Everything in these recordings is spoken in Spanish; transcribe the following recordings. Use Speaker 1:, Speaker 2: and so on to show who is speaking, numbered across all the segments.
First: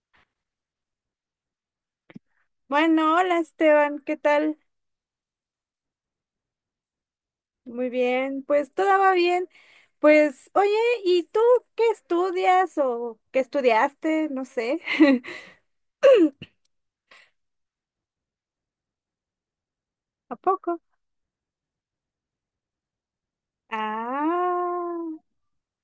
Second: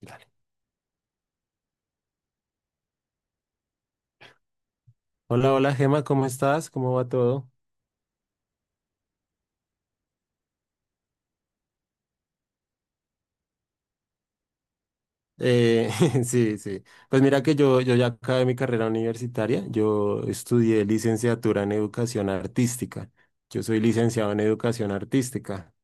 Speaker 1: Dale.
Speaker 2: Bueno, hola Esteban, ¿qué tal?
Speaker 1: Hola, hola Gema, ¿cómo estás? ¿Cómo va todo?
Speaker 2: Muy bien, pues todo va bien. Pues, oye, ¿y tú qué estudias o qué estudiaste? No sé.
Speaker 1: Eh, sí, sí. Pues mira que yo ya acabé mi carrera universitaria. Yo
Speaker 2: ¿A poco?
Speaker 1: estudié licenciatura en educación artística. Yo soy licenciado en educación
Speaker 2: Ah,
Speaker 1: artística.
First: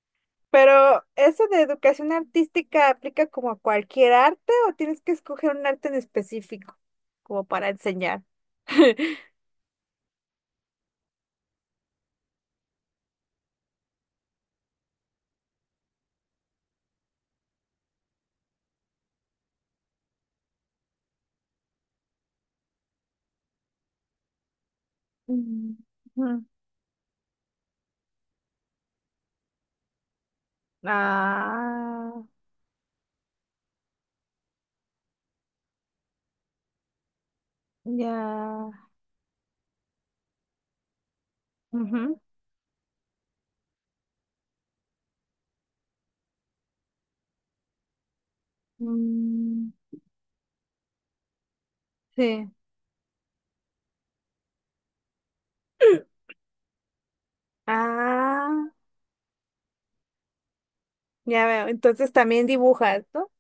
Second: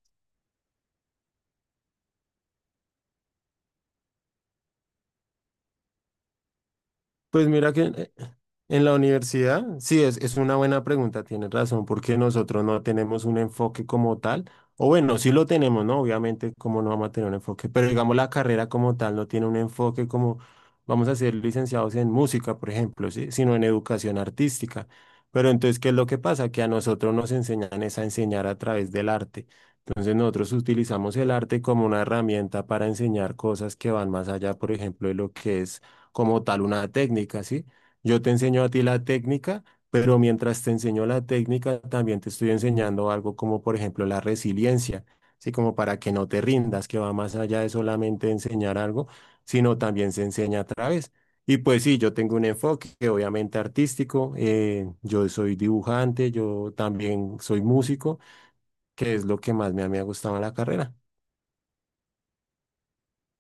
Speaker 2: pero ¿eso de educación artística aplica como a cualquier arte o tienes que escoger un arte en específico como
Speaker 1: Pues
Speaker 2: para
Speaker 1: mira que
Speaker 2: enseñar?
Speaker 1: en la universidad, sí, es una buena pregunta, tienes razón, porque nosotros no tenemos un enfoque como tal, o bueno, sí lo tenemos, ¿no? Obviamente, como no vamos a tener un enfoque? Pero digamos, la carrera como tal no tiene un enfoque como vamos a ser licenciados en música, por ejemplo, ¿sí? Sino en educación artística. Pero
Speaker 2: Mm,
Speaker 1: entonces, ¿qué es lo que
Speaker 2: ujú.
Speaker 1: pasa? Que a nosotros nos enseñan es a enseñar a través del arte. Entonces nosotros utilizamos el arte como una
Speaker 2: Ah,
Speaker 1: herramienta para enseñar cosas que van más allá, por ejemplo, de lo que es como tal una técnica, ¿sí? Yo te enseño a
Speaker 2: ya.
Speaker 1: ti la técnica, pero mientras te enseño la técnica,
Speaker 2: Ujú.
Speaker 1: también te estoy enseñando algo como, por ejemplo, la resiliencia, ¿sí? Como para que no te rindas, que va más allá de solamente enseñar algo,
Speaker 2: Mm,
Speaker 1: sino también se enseña a través. Y pues sí, yo tengo un
Speaker 2: sí.
Speaker 1: enfoque obviamente artístico, yo soy dibujante, yo también soy músico,
Speaker 2: Ah,
Speaker 1: que es lo que más me ha gustado en la carrera.
Speaker 2: ya veo. Entonces también dibujas, ¿no?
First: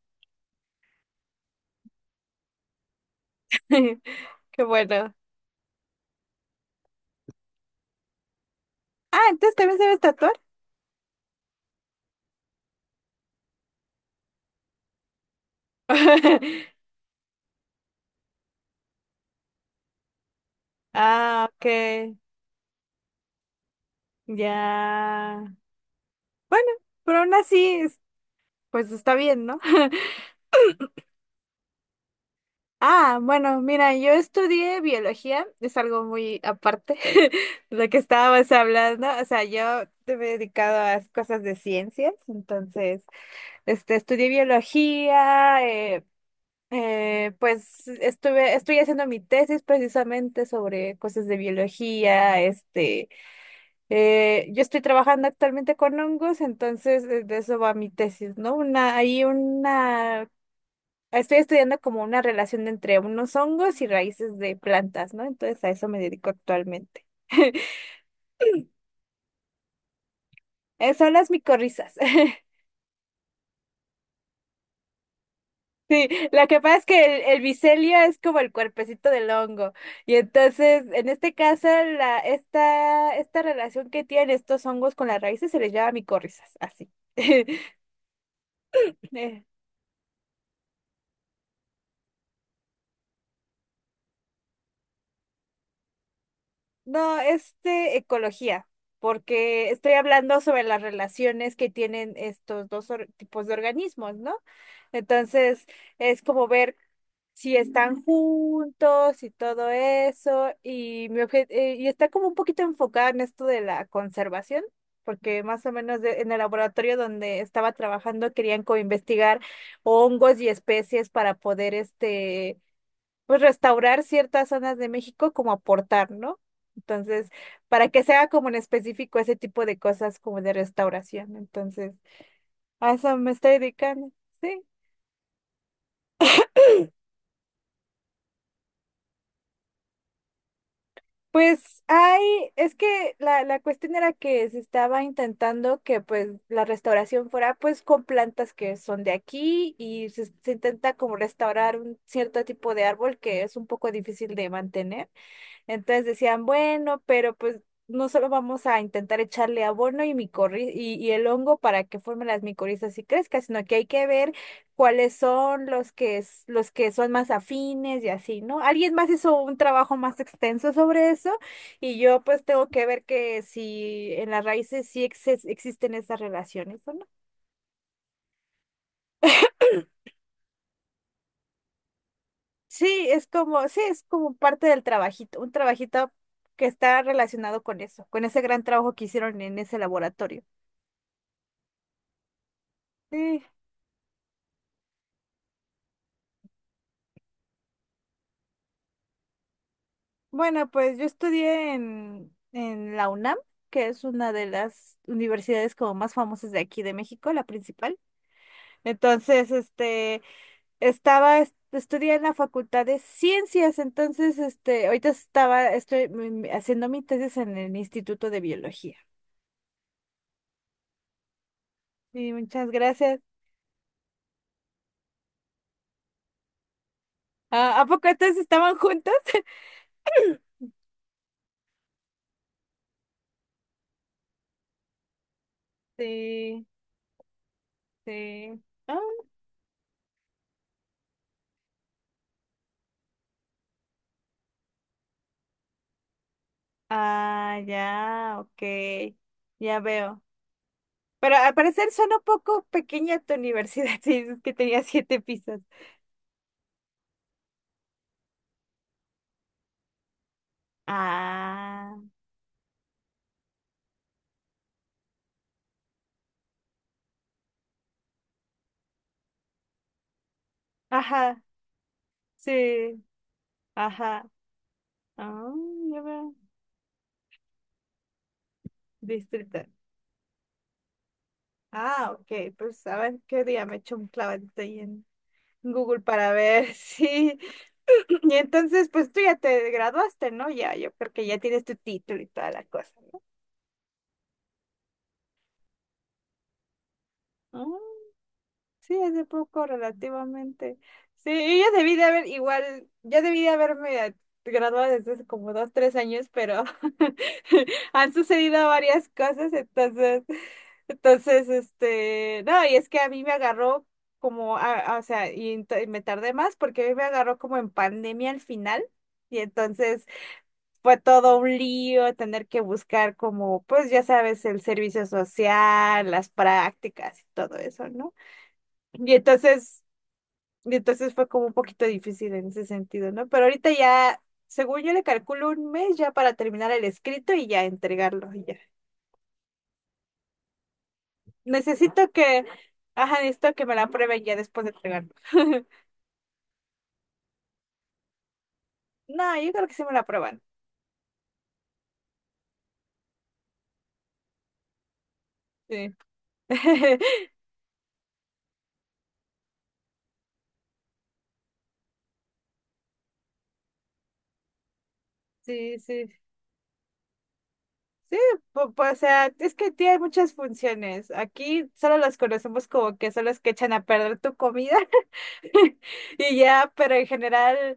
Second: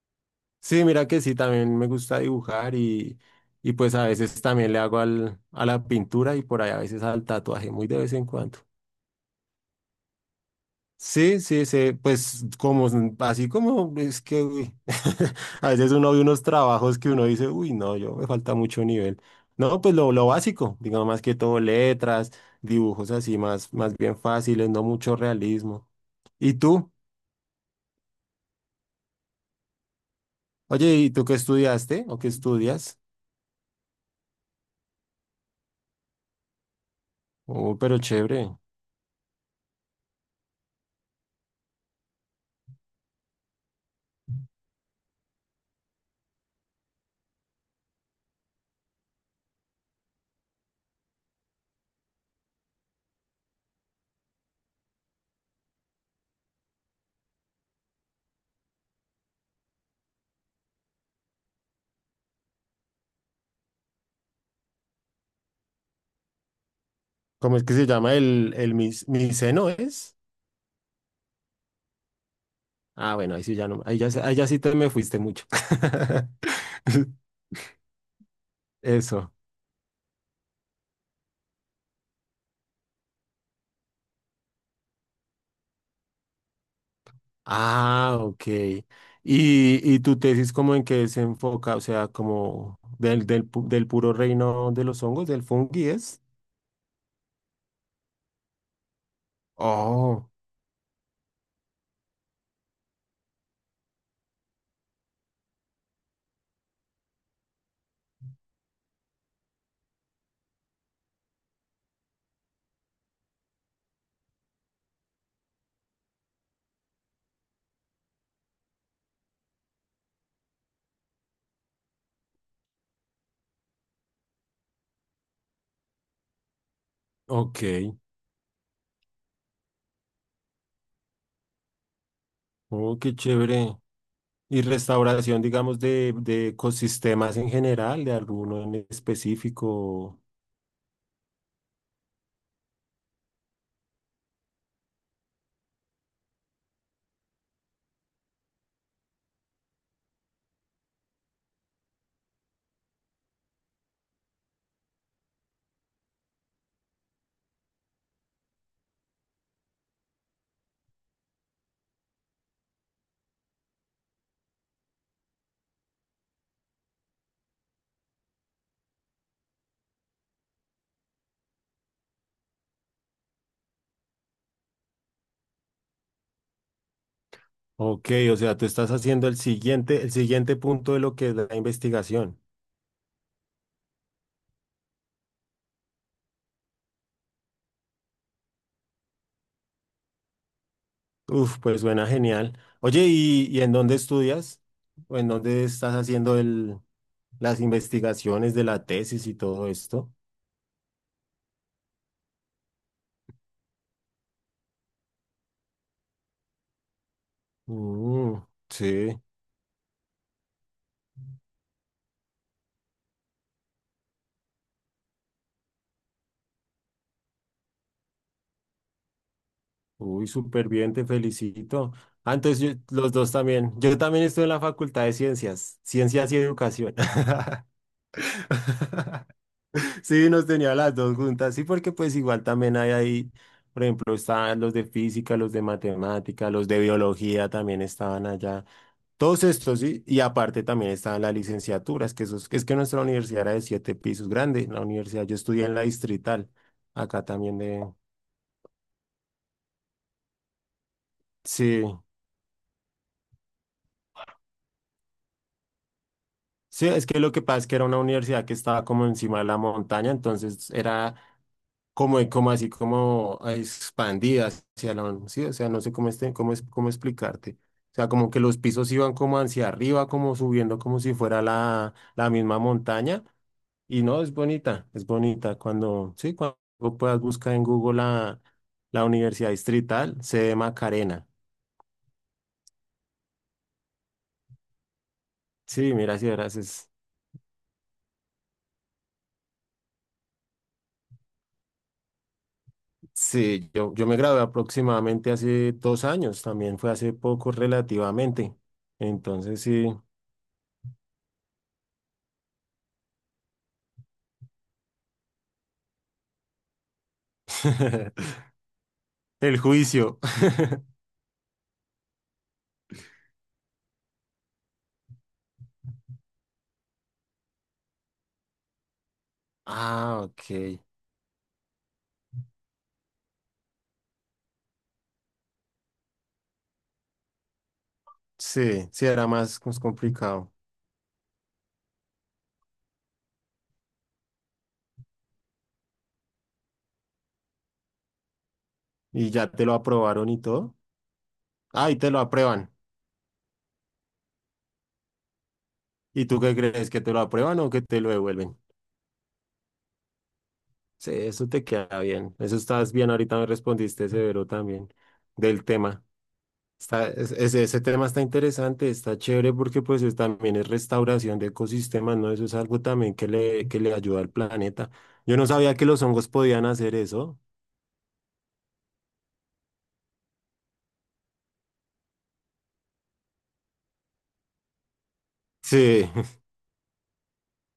Speaker 1: Sí, mira que sí, también me gusta dibujar y pues a veces
Speaker 2: Qué
Speaker 1: también le hago
Speaker 2: bueno.
Speaker 1: al, a la pintura y por ahí a veces al tatuaje, muy de vez en cuando.
Speaker 2: Ah, entonces también sabes tatuar.
Speaker 1: Sí, sí, sí, pues como, así como es que, uy, a veces uno ve unos trabajos que uno dice, uy, no, yo me falta mucho nivel. No, pues lo básico, digamos más que
Speaker 2: Ah,
Speaker 1: todo
Speaker 2: ok.
Speaker 1: letras, dibujos así más, más bien fáciles, no mucho
Speaker 2: Ya.
Speaker 1: realismo. ¿Y
Speaker 2: Bueno,
Speaker 1: tú?
Speaker 2: pero aún así, pues está bien, ¿no?
Speaker 1: Oye, ¿y tú qué estudiaste o qué estudias?
Speaker 2: Ah, bueno, mira, yo estudié biología, es algo muy aparte de
Speaker 1: Oh,
Speaker 2: lo que
Speaker 1: pero
Speaker 2: estábamos
Speaker 1: chévere.
Speaker 2: hablando. O sea, yo te me he dedicado a cosas de ciencias, entonces, estudié biología, pues estoy haciendo mi tesis precisamente sobre cosas de biología, yo estoy trabajando actualmente con hongos, entonces de eso va mi tesis, ¿no? Estoy estudiando como una relación entre unos hongos y raíces de plantas, ¿no? Entonces a eso me dedico actualmente.
Speaker 1: ¿Cómo es que se llama el miceno es?
Speaker 2: Son las micorrizas.
Speaker 1: Ah, bueno, ahí sí ya no, ahí ya sí te me fuiste mucho.
Speaker 2: Sí, lo que pasa es que el micelio es como el cuerpecito del
Speaker 1: Eso.
Speaker 2: hongo. Y entonces, en este caso, esta relación que tienen estos hongos con las raíces se les llama micorrizas, así.
Speaker 1: Ah, ok. Y tu tesis como en qué se enfoca? O sea, como del, del, del puro reino de los hongos, del fungi es.
Speaker 2: No, ecología, porque estoy
Speaker 1: Oh,
Speaker 2: hablando sobre las relaciones que tienen estos dos tipos de organismos, ¿no? Entonces, es como ver si están juntos y todo eso, y y está como un poquito enfocada en esto de la conservación, porque más o menos en el laboratorio donde estaba trabajando querían coinvestigar hongos y especies para poder pues restaurar ciertas zonas de México como aportar, ¿no? Entonces,
Speaker 1: ok.
Speaker 2: para que se haga como en específico ese tipo de cosas como de restauración. Entonces, a
Speaker 1: Oh, qué
Speaker 2: eso me estoy
Speaker 1: chévere.
Speaker 2: dedicando.
Speaker 1: Y
Speaker 2: Sí.
Speaker 1: restauración, digamos, de ecosistemas en general, de alguno en específico.
Speaker 2: Pues hay, es que la cuestión era que se estaba intentando que pues la restauración fuera pues con plantas que son de aquí y se intenta como restaurar un cierto tipo de árbol que es un poco difícil de mantener. Entonces decían, bueno, pero pues no solo vamos a intentar echarle abono y el hongo para que formen las micorrizas y crezca, sino que hay que ver cuáles son los que, los que son más afines y así, ¿no? Alguien más hizo un trabajo más extenso sobre eso y yo pues tengo que ver que si en las raíces sí existen esas relaciones o no.
Speaker 1: Ok, o sea, tú estás haciendo el siguiente punto de lo que es la investigación.
Speaker 2: Sí, es como parte del trabajito, un trabajito que está relacionado con eso, con ese gran trabajo que hicieron en ese laboratorio.
Speaker 1: Uf, pues suena genial. Oye,
Speaker 2: Sí,
Speaker 1: y en dónde estudias? ¿O en dónde estás haciendo el, las investigaciones de la tesis y todo esto?
Speaker 2: bueno, pues yo estudié en la UNAM, que es una de las universidades como más famosas de aquí de México, la principal.
Speaker 1: Mm, sí,
Speaker 2: Entonces, estudié en la Facultad de Ciencias, entonces, ahorita estoy haciendo mi tesis en el Instituto de Biología.
Speaker 1: uy, súper bien, te felicito.
Speaker 2: Sí,
Speaker 1: Ah, entonces
Speaker 2: muchas
Speaker 1: los
Speaker 2: gracias.
Speaker 1: dos también. Yo también estoy en la Facultad de Ciencias, Ciencias y Educación.
Speaker 2: Ah, ¿a poco entonces estaban juntos?
Speaker 1: Sí, nos tenía las dos juntas, sí, porque pues igual también hay ahí, por ejemplo, estaban los de física, los de matemática,
Speaker 2: Sí,
Speaker 1: los de biología también estaban
Speaker 2: sí.
Speaker 1: allá,
Speaker 2: Ah,
Speaker 1: todos estos, sí, y aparte también estaban las licenciaturas, que esos, es que nuestra universidad era de siete pisos, grande, la universidad, yo estudié en la Distrital, acá
Speaker 2: ah,
Speaker 1: también de,
Speaker 2: ya, ok, ya veo. Pero al
Speaker 1: sí,
Speaker 2: parecer suena un poco pequeña tu universidad, si dices que tenía siete pisos.
Speaker 1: sí, es que lo que pasa es que era una universidad que estaba como encima de la montaña, entonces era
Speaker 2: Ah,
Speaker 1: como, como así, como ah, expandida hacia la, sí, o sea, no sé cómo, este, cómo, cómo explicarte. O sea, como que los pisos iban como hacia arriba, como subiendo, como si
Speaker 2: ajá,
Speaker 1: fuera la, la misma
Speaker 2: sí,
Speaker 1: montaña. Y no,
Speaker 2: ajá.
Speaker 1: es bonita, es
Speaker 2: Ah,
Speaker 1: bonita.
Speaker 2: ya
Speaker 1: Cuando, sí,
Speaker 2: veo.
Speaker 1: cuando puedas buscar en Google la, la Universidad
Speaker 2: Distrito.
Speaker 1: Distrital, sede Macarena.
Speaker 2: Ah, ok, pues a ver qué día me echo un clavadito ahí en
Speaker 1: Sí,
Speaker 2: Google
Speaker 1: mira, si
Speaker 2: para
Speaker 1: verás,
Speaker 2: ver si... Y entonces, pues tú ya te graduaste, ¿no? Ya, yo creo que ya tienes tu título y toda la cosa,
Speaker 1: sí, yo me gradué aproximadamente hace 2 años, también fue hace poco
Speaker 2: ¿no?
Speaker 1: relativamente.
Speaker 2: Sí, hace
Speaker 1: Entonces,
Speaker 2: poco
Speaker 1: sí,
Speaker 2: relativamente. Sí, yo ya debí de haber, igual, ya debí de haberme graduado desde hace como 2, 3 años, pero han sucedido varias cosas,
Speaker 1: el juicio.
Speaker 2: entonces, no, y es que a mí me agarró como, o sea, y me tardé más porque a mí me agarró como en pandemia al final. Y entonces
Speaker 1: Ah, ok.
Speaker 2: fue todo un lío tener que buscar como, pues ya sabes, el servicio social, las prácticas y todo eso, ¿no?
Speaker 1: Sí, sí,
Speaker 2: Y
Speaker 1: era más, más
Speaker 2: entonces
Speaker 1: complicado.
Speaker 2: fue como un poquito difícil en ese sentido, ¿no? Pero ahorita ya, según yo le calculo un mes ya para terminar el escrito y ya entregarlo, y ya.
Speaker 1: ¿Y ya te lo aprobaron y todo? Ah, y te
Speaker 2: Necesito
Speaker 1: lo
Speaker 2: que,
Speaker 1: aprueban.
Speaker 2: ajá, necesito que me la aprueben ya después de entregarlo.
Speaker 1: ¿Y tú qué crees? ¿Que te lo aprueban o que te lo devuelven?
Speaker 2: No, yo creo que sí me la aprueban.
Speaker 1: Sí, eso te queda bien. Eso estás bien. Ahorita me respondiste severo también del
Speaker 2: Sí.
Speaker 1: tema. Está, ese, ese tema está interesante, está chévere porque pues también es restauración de ecosistemas, ¿no? Eso es algo también que le ayuda al planeta. Yo no sabía
Speaker 2: Sí,
Speaker 1: que los
Speaker 2: sí.
Speaker 1: hongos podían hacer eso.
Speaker 2: Sí, pues, o sea, es que tiene muchas funciones. Aquí solo las conocemos como que son las que echan a perder tu comida.
Speaker 1: Sí.
Speaker 2: Y ya, pero en general,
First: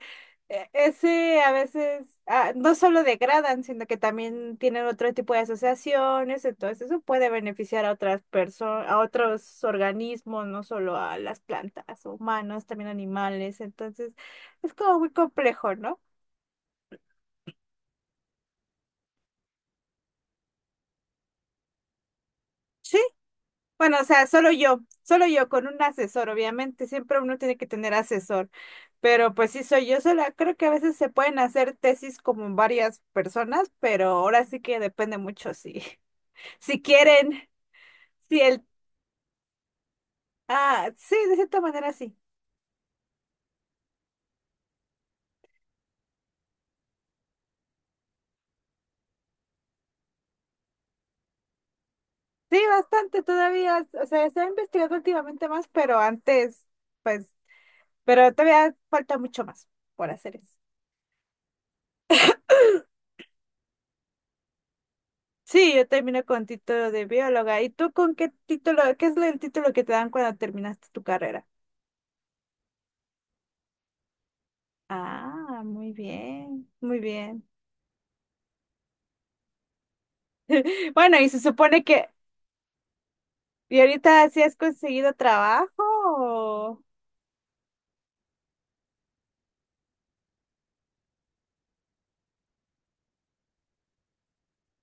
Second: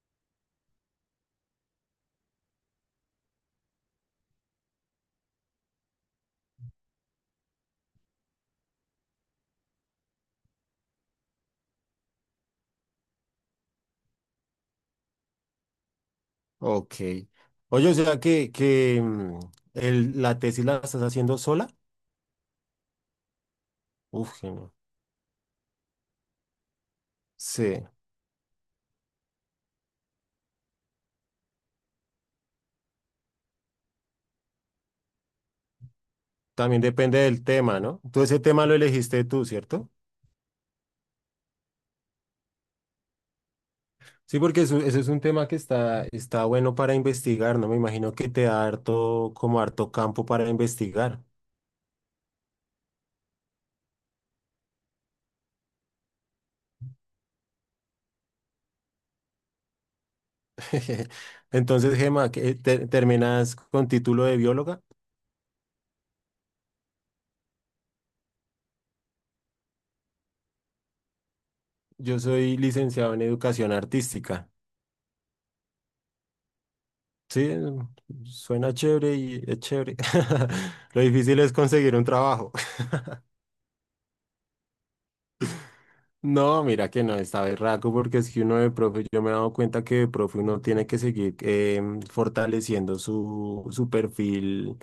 Speaker 2: ese a veces no solo degradan, sino que también tienen otro tipo de asociaciones, entonces eso puede beneficiar a otras personas, a otros organismos, no solo a las plantas, humanos, también animales, entonces es como muy complejo, ¿no?
Speaker 1: Ok. Oye, o sea que mm, la tesis la estás haciendo sola.
Speaker 2: Sí, bueno, o sea,
Speaker 1: Uf, genial.
Speaker 2: solo yo con un asesor, obviamente, siempre uno tiene que
Speaker 1: Sí.
Speaker 2: tener asesor, pero pues sí soy yo sola, creo que a veces se pueden hacer tesis como varias personas, pero ahora sí que depende mucho si, si
Speaker 1: También depende del
Speaker 2: quieren,
Speaker 1: tema, ¿no? Tú ese
Speaker 2: si el,
Speaker 1: tema lo elegiste tú, ¿cierto?
Speaker 2: sí, de cierta manera sí,
Speaker 1: Sí, porque eso es un tema que está, está bueno para investigar, ¿no? Me imagino que te da harto, como harto campo para investigar.
Speaker 2: sí, bastante todavía, o sea, se ha investigado últimamente más, pero antes, pues, pero todavía falta mucho más por hacer eso.
Speaker 1: Entonces, Gemma, ¿terminas con título de bióloga?
Speaker 2: Sí, yo terminé con título de bióloga. ¿Y tú con qué título? ¿Qué es el título que te dan cuando terminaste tu carrera?
Speaker 1: Yo soy licenciado en educación artística.
Speaker 2: Ah, muy bien, muy bien.
Speaker 1: Sí, suena chévere y es chévere. Lo
Speaker 2: Bueno, y se
Speaker 1: difícil es
Speaker 2: supone
Speaker 1: conseguir un
Speaker 2: que,
Speaker 1: trabajo.
Speaker 2: ¿y ahorita sí has conseguido trabajo?
Speaker 1: No,
Speaker 2: O-
Speaker 1: mira que no, está berraco porque es que uno de profe, yo me he dado cuenta que de profe uno tiene que seguir fortaleciendo su, su perfil,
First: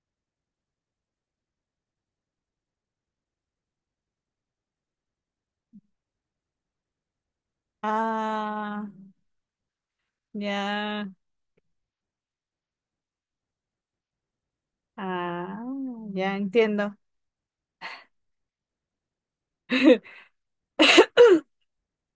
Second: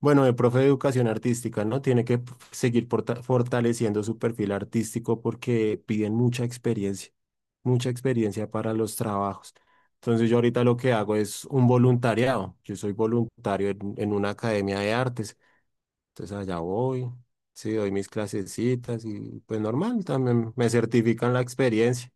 Speaker 1: bueno, de profe de educación artística, ¿no? Tiene que seguir fortaleciendo su perfil artístico porque piden mucha experiencia para
Speaker 2: Ah,
Speaker 1: los trabajos. Entonces yo ahorita lo que
Speaker 2: ya,
Speaker 1: hago es un voluntariado, yo soy voluntario en una academia de artes.
Speaker 2: ah, ya
Speaker 1: Entonces allá
Speaker 2: entiendo.
Speaker 1: voy, sí, doy mis clasecitas y pues normal, también me certifican la experiencia,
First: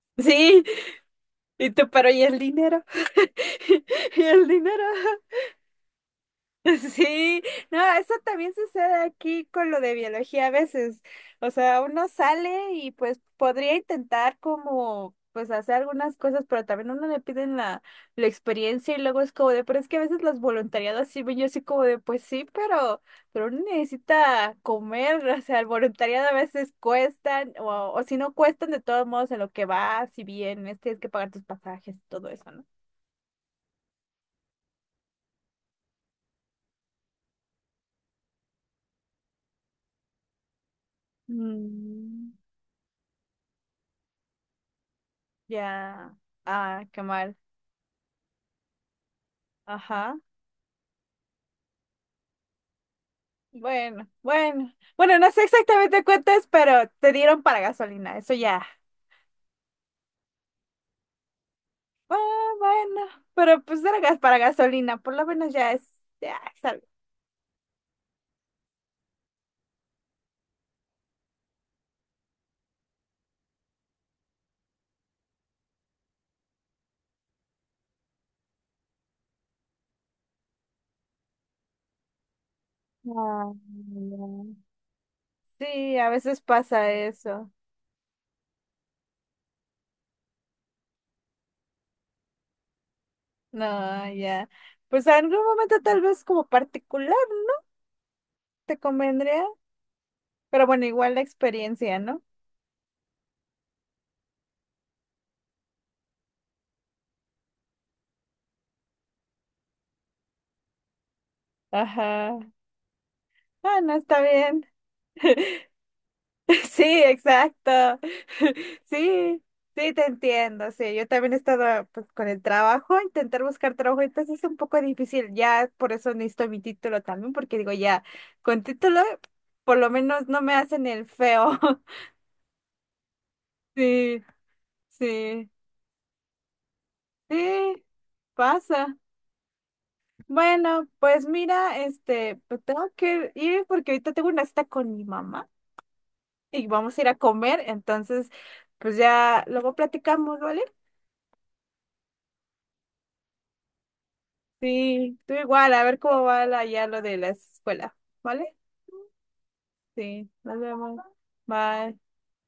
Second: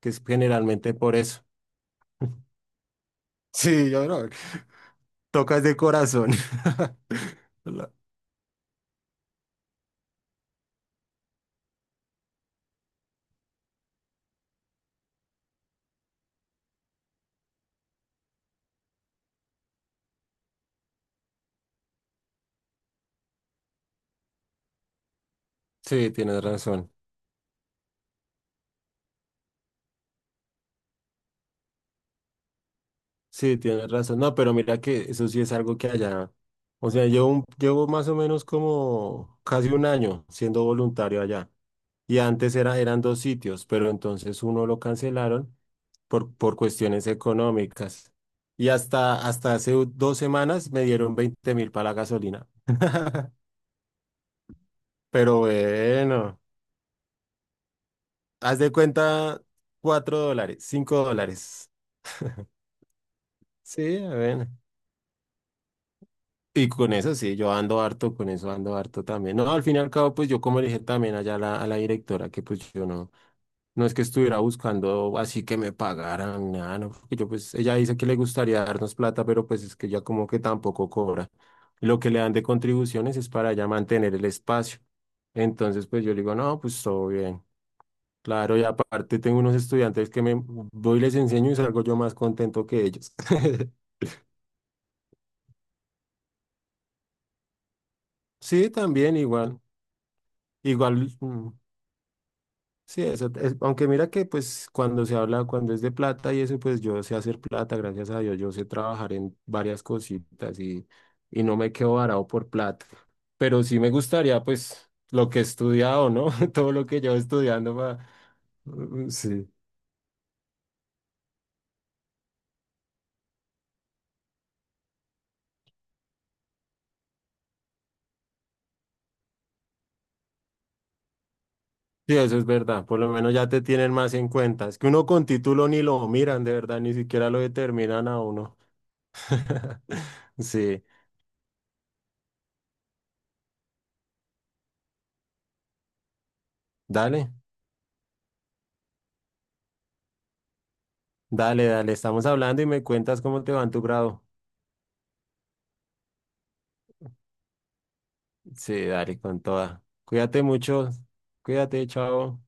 Speaker 1: que es
Speaker 2: Sí,
Speaker 1: generalmente por eso.
Speaker 2: y tú, pero ¿y el dinero?
Speaker 1: Sí, yo
Speaker 2: ¿Y
Speaker 1: no,
Speaker 2: el dinero?
Speaker 1: tocas de corazón.
Speaker 2: Sí, no,
Speaker 1: La-
Speaker 2: eso también sucede aquí con lo de biología a veces. O sea, uno sale y pues podría intentar como pues hacer algunas cosas, pero también uno le piden la experiencia y luego es como de, pero es que a veces los voluntariados sí ven yo así como de, pues sí, pero uno necesita comer, o sea, el
Speaker 1: Sí,
Speaker 2: voluntariado a
Speaker 1: tienes
Speaker 2: veces
Speaker 1: razón.
Speaker 2: cuestan, o si no cuestan de todos modos en lo que vas, si vienes, tienes que pagar tus pasajes y todo eso, ¿no?
Speaker 1: Sí, tienes razón. No, pero mira que eso sí es algo que allá, o sea, yo llevo más o menos como casi un año siendo voluntario allá. Y
Speaker 2: Mm.
Speaker 1: antes era, eran dos sitios, pero entonces uno lo cancelaron
Speaker 2: Ya,
Speaker 1: por
Speaker 2: ah, qué
Speaker 1: cuestiones
Speaker 2: mal.
Speaker 1: económicas. Y hasta, hasta hace
Speaker 2: Ajá.
Speaker 1: 2 semanas me dieron 20.000 para la gasolina.
Speaker 2: Bueno, bueno. Bueno, no
Speaker 1: Pero
Speaker 2: sé exactamente cuánto
Speaker 1: bueno,
Speaker 2: es, pero te dieron para gasolina. Eso
Speaker 1: haz
Speaker 2: ya.
Speaker 1: de cuenta $4, $5.
Speaker 2: Ah, bueno. Pero pues
Speaker 1: Sí,
Speaker 2: era
Speaker 1: a
Speaker 2: gas para
Speaker 1: ver.
Speaker 2: gasolina. Por lo menos ya es. Ya es
Speaker 1: Y
Speaker 2: algo.
Speaker 1: con eso sí, yo ando harto, con eso ando harto también. No, al fin y al cabo, pues yo como le dije también allá a la directora que pues yo no. No es que estuviera buscando así que me pagaran, nada, no, porque yo pues, ella dice que le gustaría darnos plata, pero pues es que ya como que tampoco cobra. Lo que le dan de contribuciones es
Speaker 2: Ah,
Speaker 1: para ya mantener el
Speaker 2: no.
Speaker 1: espacio. Entonces,
Speaker 2: Sí,
Speaker 1: pues
Speaker 2: a
Speaker 1: yo le digo,
Speaker 2: veces
Speaker 1: no, pues
Speaker 2: pasa
Speaker 1: todo bien.
Speaker 2: eso.
Speaker 1: Claro, y aparte tengo unos estudiantes que me voy y les enseño y salgo yo más contento que ellos.
Speaker 2: No, ya. Pues en algún momento tal vez como particular
Speaker 1: Sí,
Speaker 2: te
Speaker 1: también
Speaker 2: convendría.
Speaker 1: igual,
Speaker 2: Pero bueno,
Speaker 1: igual.
Speaker 2: igual la
Speaker 1: Mm,
Speaker 2: experiencia, ¿no?
Speaker 1: sí, eso, aunque mira que pues cuando se habla, cuando es de plata y eso, pues yo sé hacer plata, gracias a Dios, yo sé trabajar en varias cositas y no me quedo varado
Speaker 2: Ajá.
Speaker 1: por plata. Pero
Speaker 2: Ah,
Speaker 1: sí me
Speaker 2: no, está
Speaker 1: gustaría
Speaker 2: bien.
Speaker 1: pues lo que he estudiado, ¿no? Todo
Speaker 2: Sí,
Speaker 1: lo que llevo estudiando
Speaker 2: exacto.
Speaker 1: para...
Speaker 2: Sí,
Speaker 1: Sí.
Speaker 2: sí, te entiendo. Sí, yo también he estado pues, con el trabajo, intentar buscar trabajo, entonces es un poco difícil. Ya por eso necesito mi título también, porque digo, ya con título por lo menos no me hacen el feo.
Speaker 1: Sí, eso es verdad, por lo menos ya te tienen más
Speaker 2: Sí,
Speaker 1: en cuenta. Es que uno con
Speaker 2: sí,
Speaker 1: título ni lo miran, de verdad, ni siquiera lo
Speaker 2: sí,
Speaker 1: determinan a uno.
Speaker 2: pasa.
Speaker 1: Sí,
Speaker 2: Bueno, pues mira, pues tengo que ir porque ahorita tengo una cita con mi mamá y vamos a ir a
Speaker 1: dale,
Speaker 2: comer, entonces pues ya luego platicamos, ¿vale?
Speaker 1: dale, dale, estamos hablando y me cuentas cómo te va en tu grado.
Speaker 2: Sí, tú igual, a ver cómo va ya lo de la escuela, ¿vale?
Speaker 1: Sí, dale con toda.
Speaker 2: Sí,
Speaker 1: Cuídate
Speaker 2: nos
Speaker 1: mucho.
Speaker 2: vemos.
Speaker 1: Cuídate,
Speaker 2: Bye.
Speaker 1: chao.